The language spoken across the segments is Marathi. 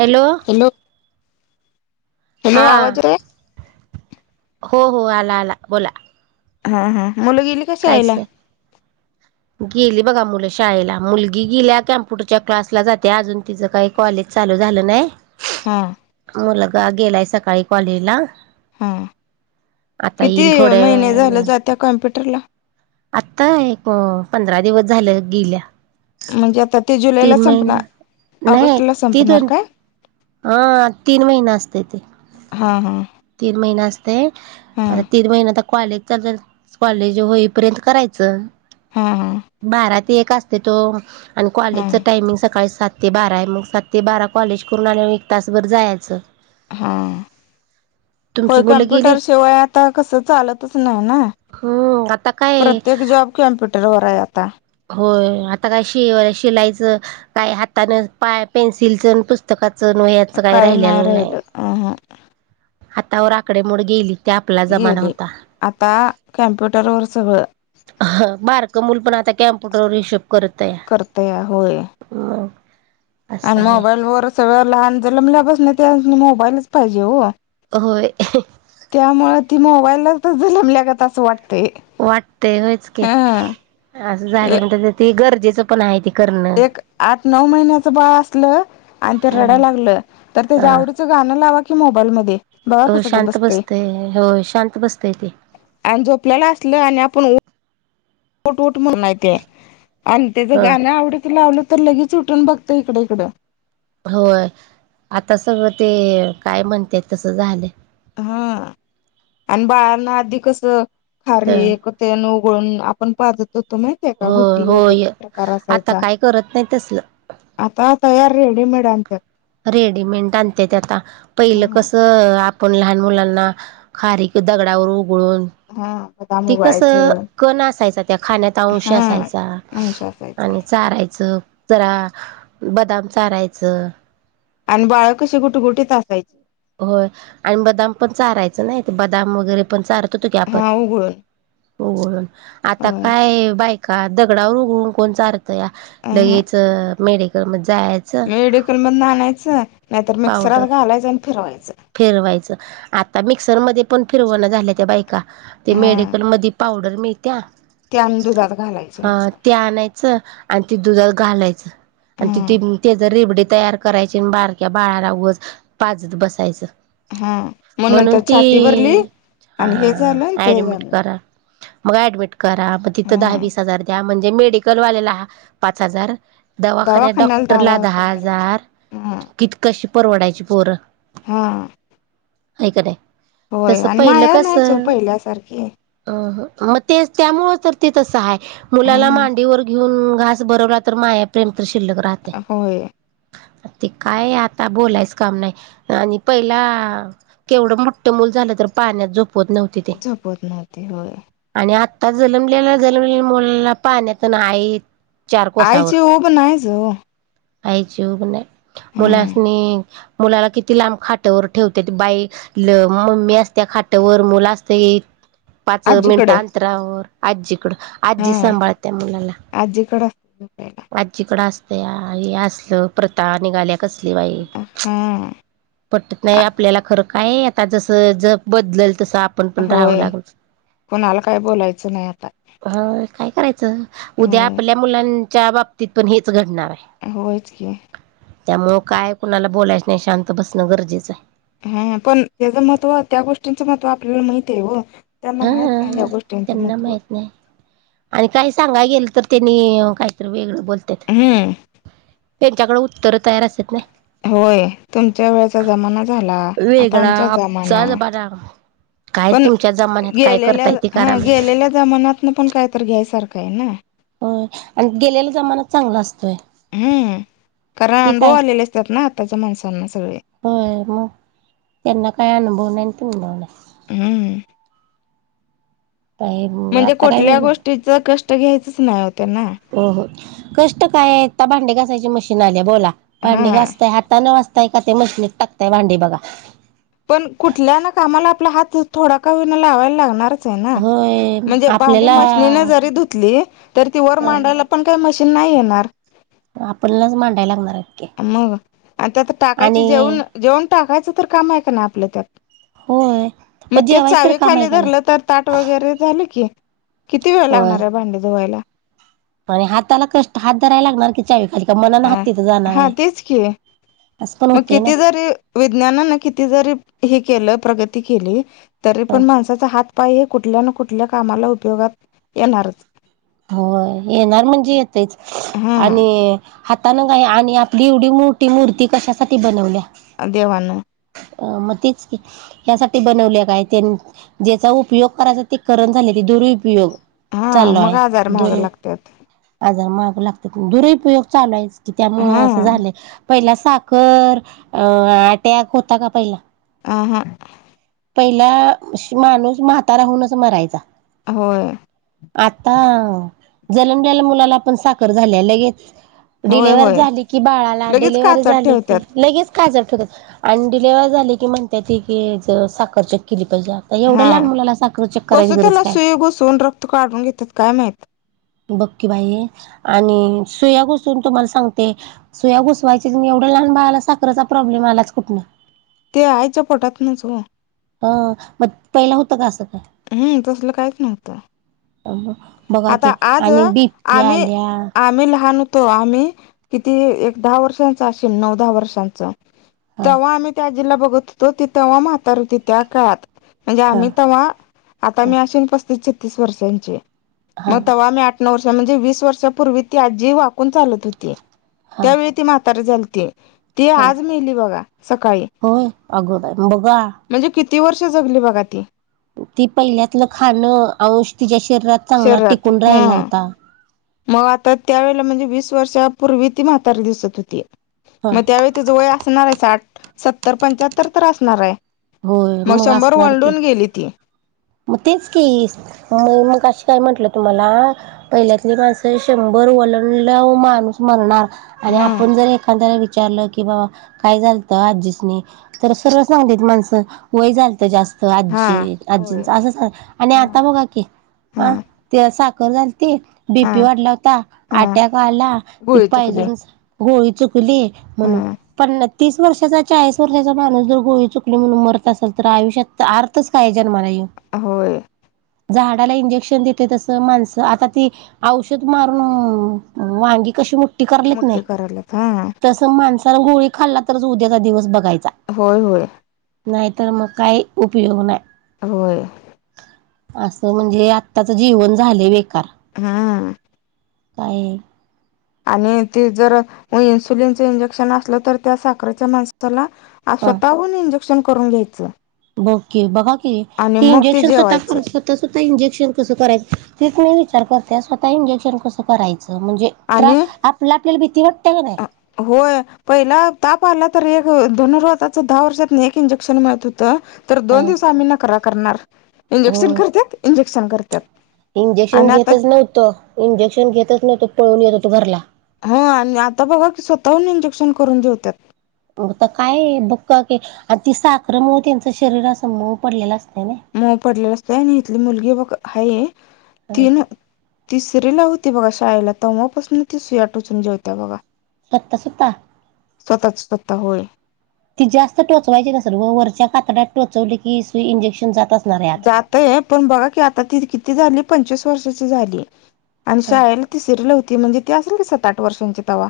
हॅलो हॅलो हॅलो हा आवांज येतं आहे हो हो आंला आंला बोलां हां हां मुलं गेली कायंच ह ह [unintelligible] गेली बघां मुलं शाळेला मुलगी गेल्यां कॅम्प्युटरच्या क्लासला जाते अजूंन तिचं कायं कॉलेज चालूं झालं नाहीं हां मुलंगा गेलां आहे सकाळीं कॉलेज लां हा आंता येईल थोड्यां वेळानं त्यां कम्प्युटरला. आंत्ता एक पंधरा दिवसं झालं गेल्यां. म्हणजे आता ते जुलैला संपणार ऑगस्टला संपणार का. अ तीन महिना असतेय ते. हा हा, तीन महिना असते हा आता तीन महिना तक ''--'' कॉलेजचा जर कॉलेज होईपर्यंत करायचं. हा हा, बारा ते एक असते तो आणि हा कॉलेजचा टायमिंग सकाळी सात. सात ते बारा आहे मग सात ते बारा कॉलेज करून आल्यावर एक तासभर जायचं. हा होय तुमची मुलं गेली कम्प्युटर शिवाय आता कसं चालतच नाही ना. आता काय. एक जॉब कम्प्यूटरवर आहे आता. होय आता काय शि व शिलायचं. काही हातान पा पेन्सिलच पुस्तकाचं व''--'' च काय राहिलेलं नाही. हातावर आकडे मोड गेली ते आपला जमाना गेले होता. आता कम्प्युटरवर सगळं. हं बारकं मुल पण आता कॅम्प्युटरवर हिशेब करत आहे. करतया होय. मग. आणि मोबाईल वर सगळं लहान जन्मल्यापासून त्यास्नी मोबाईलच पाहिजे हो. होय. त्यामुळे ती मोबाईललाच जलमल्यागत असं वाटतेय. वाटतेय होयच की असं झालं म्हण त गरजेचं पण आहे ते करणं. एक आठ नऊ महिन्याच बाळ असलं. आणि ते रडाय लागलं तर हा त्याच्या आवडीचं गाणं लावा की मोबाईल मध्ये. हो शांत बसतय हो शांत बसतय ते. आणि झोपल्याला असल आणि आपण उठ''--'' उठ उठ म्हणून हाय ते आणि त्याच ह गाण आवडच लावलं. तर लगेच उठून बघत इकड इकडं. होय आता सगळं ते काय म्हणतेय तसं झालं. हा आणि बाळाना आधी कस खार तर हे. तेन उघळून आपण पाजत होतो नाय. ते का हो गुट्टी वगैरे होय प्रकार आता असायचा. काय करत नाही तसल आता तयार रेडीमेड आणत्यात. रेडीमेंट आणते त्या आता पहिलं हा कसं आप ''--'' पण लहान मुलांना खारीक दगडावर उघळून. हा बदाम ती कस उगाळायचं कणा असायचा त्या खाण्यातचा अंश हा असायचा. अंश असायचा आणि चारायचं जरा बदाम चारायचं. आणि बाळ कशी कुटगुटीत असायची. होय आणि बदाम पण चारायचं नाही ते बदाम वगैरे पण चारत होतो की आपण. हा उघळून उघळून आता होय काय बायका दगडावर उघडून कोण चार. तया अ ह लगेच मेडिकल जाया ''--'' मेडिकल मदन आणायचं नाहीतर पावडर मिक्सरात घालायचं आणि फिरवायचं. फिरवायचं आता मिक्सरमध्ये पण फिरवणं झाल्या त्या बायका ते हा मेडिकलमध्ये. पावडर मिळत्या. ते आणं दुधात घालायचं अ नुसतं ते आणायचं आणि ते दुधात घालायचं आणि ती हा ते त्याज रेबडी तयार करायची अनं बारक्या बाळाला उगच देत बसायचं हा मग म्हणून नंतर ती छाती भरली आणि हे झालं आणि हा ते ऍडमिट झालं करा मग ऍडमिट करा म तिथं दहा हा वीस हजार द्या म्ह ते मेडिकल वालेला पाच हजार दवाखान्यात दवाखान्याला डॉक्टरला दहा पंधरा हजार हा कित कशी परवडायची पोर हा हाय का ते होय तसं आणि पहिलं माया कस नाहीच ओ अहं पहिल्यासारखी म तेचं त्यामुळच तर ते तसं हाय हा मुलाला मांडीवर घेऊन घास भरवला तर माया प्रेम तर शिल्लक राहत आ होय. ते काय आता बोलायच काम नाय. आणि पहिला केवढं मोठ्ठ मूल झालं तर पाळण्यात झोपवत नव्ह झोपवत नव्हती होय. आणि आत्ता जन्मलेला जन्मलेल्या मुलाला पाळण्या तेनं हाईत चार कोसावर आईची ऊब नाहीच ओ आईची ऊब नाय हम्म मुलास्नी मुलाला कित किती लांब खाटवर ठेवते ती बाई ल मम्मी असत्या खाटवर मुलं असतय पाच मिनिटं आजीकडं अंतरावर आजीकडं आजी हा सांभाळते मुलाला आजीकडे असते झोपायला आजीकड अस ते हा हे असल प्रथा निघाल्या कसली बाई हम्म पटत नाय आपल्याला खरं काय, आता जस जग बदलल तस आप होय कोणाला काय बोलायचं नाय आता होय काय करायचं उद्या होय आपल्या मुलांच्या बाबतीत पण हेच घडणार हाय. होयच की त्यामुळ काय कुणाला बोलायचं नाय शांत बसणं गरजेचं हाय. हया हया पण त्याचं महत्व त्या गोष्टींचं महत्व आपल्या माहिती हाय हो त्यांना हा माहित नाही या गोष्टींचं त्यांना महत्त्व माहित नाय. आणि काय सांगाय गेल तर त्यांनी कायतरी वेगळं बोलत्यात हम्म त्यांच्याकड उत्तर तयार असतात नाय होय तुमच्या वेळेचा जमाना झाला आता आमचा जमानं [unintelligible] बरा व्हा काय तुमच्या जमा गेलेल्या हा गेलेल्या जमान्यातन पण कायतर घ्यायसारखं हाय न हो आणि गेलेला जमानाचं चांगला असतोय. हम्म कारण हे अनुभव काय आलेले असत्यात ना आताच्या माणसांना सगळे होय म त्यांना काय अनुभव नाय अनं तुमबव नाय हम्म काय म्हणजे आता काय कुठल्या वेगळं गोष्टीच कष्ट घ्यायचच नाय हो त्यांना हो हो कष्ट काय आता भांडी घासायची मशीन आल्या बोला भांडी हा घासतय हातान हाय का ते मशिनीत टाकतय भांडी बघा पण कुठल्या ना कामाला आपला हात थोडा का होईना लावायला लागणार च ना होय म्हणजे भांडी आपल्याला मशीन जरी धुतले तर ती वर मांडायला. आपण काही मशीन नाही येणार. आपणलाच मांडायला लागणार आहे. मग आणि त्यात टाकायची जेवण जेवण टाकायचं तर काम आहे का ना आपल्या त्यात. होय. मग पण ते जेवायच तर चावी काम आहे खाली का नाही धरलं तर ताट वगैरे झालं की. किती वेळ होय लागणार आहे भांडी धुवायला. आणि हाताला कष्ट हात धरायला लागणार की चावीखा ली का मनाने हात अ तिथं जाणार हा आहे. तेच की असं पण मग होतय ना किती जरी विज्ञानान किती जरी हे केलं प्रगती केली. तरी ह पण माणसाचा हात पाय हे कुठल्या ना कुठल्या कामाला उपयोगात येणारच. हो येणार म्हणजे येतच हा आणि. हातानं काय आणि आपली एवढी मोठी मूर्ती कशासाठी बनवल्या. अ देवा ना. अ मग तिचं की. यासाठी बनवले काय त्यान ज्याचा उपयोग करायचा ते करण झाले ते दुरुपयोग. हा चाललो मग आहे आजार. महाग दुर लागतात आजार माग लागतात दुरपयोग चालू आहेच. कि हा त्यामुळं असं झालंय पहिला साखर अ अटॅक होता का पहिला. आ हा, पहिला माणूस म्हातारा हूनच मरायचा. होय. आता अ जन्मलेल्या मुलाला पण साखर झाल्या लगेच. होय डिलेवरी होय झाली की बाळाला लगेच डिलवरी काचात झाली ठेवतात की लगेच. काय झालतं ग आणि डिलेवर झाली की म्हणत्यात ती की ज साखर चेक केली पाहिजे. तर एवढ्या हा लहान मुलाला साखर चेक करायची कसं गरज त्याला काय. सुई घुसवून रक''--'' क्त काढून घेतात काय माहीत. बकी बाई आणि सुया घुसून तुम्हाला सांगते. सुया घुसवायच्या एवढ्या लहान बाळाला साखरेचा प्रॉब्लेम आलाच कुठन. त्यो आईच्यां पोटातनच ओ. अ मग पहिला होतं का असं काय. हम्म तसल काहीच नव्हतं. बघा आता की आज आणि बीपी आम्ही आल्या आम्ही लहान हो''--'' तो आम्ही किती एक दहा वर्षांचा असल नऊ दहा वर्षांच हा तेव्हा आम्ही. त्या अजीला बघत होतो ते तेव्हा म्हातारी होती त्या काळात म्हणजे हा आम्ही तेव्हा. आता हा मी असीन पस्तीस छत्तीस वर्षांची हा मग तेव्हा मी आठ. नऊ वर्ष म्हणजे वीस वर्षापूर्वी ती आजी वाकून चालत होती हा त्यावेळी ती म्हातारी झालती. ती हा आज मेली बघा सकाळी. होय अगो बाई बघा म्हणजे किती वर्ष जगली बघा ती. ती पहिल्यातलं खाणं अंश तिच्या शरीरात चांगला शरीरात टिकून हा राहिला होता. मग आता त्यावेळेला म्हणजे वीस वर्षापूर्वी ती म्हातारी दिसत होती हा मग त्यावेळी. तिच वय असणार आहे साठ-सत्तर-पंच्याहत्तर तर असणार आहे. होय मग शंभर असणार की वलडुन गेली ती. मग तेच की म मग काय म्हंटलं तुम्हाला. पहिल्यातली माणसं शंभर वलडल्यावर माणूस मरणार आणि हम्म आपण जर एखाद्या वे''--'' विचारलं की बाबा काय झालतं आजीसनी तर सरळ सांगतात माणसं वय झालतं जास्त हा अजी होय अजींच असंच आहे आणि आता बघा की ह हा ते साखर झालीती हा बीपी वाढला होता हा ॲटक आला ते गोळी चुकली पाहिजेलच गोळी चुकली म्हणून हा पण तीस वर्षाचा चाळीस वर्षाचा माणूस जर गोळी चुकली म्हणून मरत असेल तर आयुष्यात अर्थच काय जन्माला येऊन. होय झाडाला इंजेक्शन देण्यात तसं माणसं आता ती औषध मारून वांगी कशी मु मोठी करालेत नाही मोठी करायल्यात हा तस माणसान गोळी खाल्ला तरच उद्याचा दिवस बघायचा. होय होय नाहीतर मग काही उपयोग नाही. होय असं म्हणजे आत्ताचं जीवन झालंय बेकार. हा काही आणि ते जर इन्सुलिनच इंजेक्शन असलं तर त्या साखरेच्या माणसाला आ स्वतःहून इंजेक्शन करून घ्यायचं. बोके बघा की आणि ती मग ते इंजेक्शन स्वतः जेवायचं कर स्वतः इंजेक्शन कसं कराय तेच मी विचार करते स्वतः इंजेक्शन कसं करायचं म्हणजे तर आणि आपला आपल्याला भीती वाटते का नाय? होय. पहिला ताप आला तर एक धनुर्वातच दहा वर्षात एक इंजेक्शन माहित होत. तर दोन दिवस आम्ही नकरा करणार इंजेक्शन करत्यात इंजेक्शन करतात. इंजेक्शन आणि आता घेतच नव्हतो इंजेक्शन घेतच नव्हतं पळून येत होतो घरला. हा आणि आता बघा की स्वतःहून इंजेक्शन करून घेतात. मगता काय बघ आणि ती साखरं म त्यांच शरीरा अस म पडलेला असते नाय. मो पडलेलं असत आणि इथली मुलगी बघ आहे तीन तिसरी ला होती बघा शाळेला तव्हापासून ती सुयाट उचून जेवत्या बघा. सत सुता स्वतःच स्वतः होय. ती जास्त टोचवायची न सर वरच्या कातडात टोचवली की इंजेक्शन जात असणार आहे आत जातय पण बघा की आता ती किती झाली पंचवीस वर्षाची झाली. आणि शाळेला तीसरली होती म्हणजे ती असेल का सात आठ वर्षांची तवा.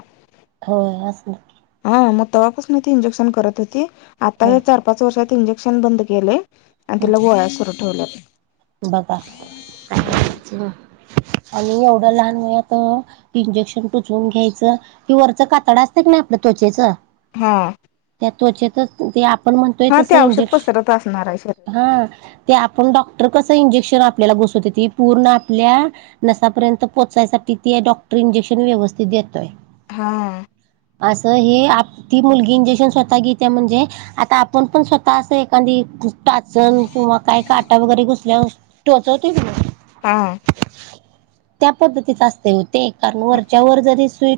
हो अस ना. हा मग तवापासन नाही त इंजेक्शन करत होती आता ह हे चार पाच वर्षात इंजेक्शन बंद केलेय. आणि तिला गोळ्या सुरू ठेवल्यात. बघा. आणि एवढं लहान मुलात इंजेक्शन टुचवून घ्यायचं कि वरचं कातड असतं क ना आपलं त्वचेचं हा त्या त्वचेतच ते आपण म्हणतोय हा ते तसं औषध पसरत असणार आहे इंजेक्शन शरीरात हा ते आपण डॉक्टर कसं इंजेक्शन आपल्याला घोसवते त पूर्ण आतल्या नसापर्यंत पोचायसाठी त डॉक्टर इंजेक्शन व्यवस्थित देतोय. हां असं हे आप ती मुलगी इंजेक्शन स्वंतः घेते आहे म्हणजे आंता आपणं पणं स्वंतः असं एखादी टांचन किंवा कायं कांटा वगैरें घुसल्यावरं टोचवते नां हां त्यां पद्धतीचा असते होते कारणं वरच्यां वरं जरी स्वीई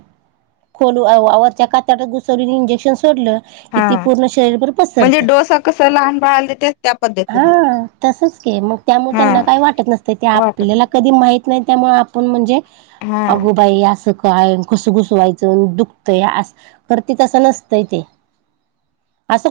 खोलूनवरंच्या कांत घुंसवली इंजेक्शन सोडलं किती ते हा पूर्ण शरीरभरं म्हणजे पसरते डोसा कस लहान बाळाला देत्यात त्या पद्धतीनं हां तसंच की मंग त्यांमुळे हा त्यांना कायं वाटत नसतं ते वाटत आपल्याला कधीं माहीत नाहीं त्यामुळें पणं म्हणजे हा अगंबाई असं कायं असं घुसवायचं दुखतंय असं करते तसं नसतंय ते असं कुठं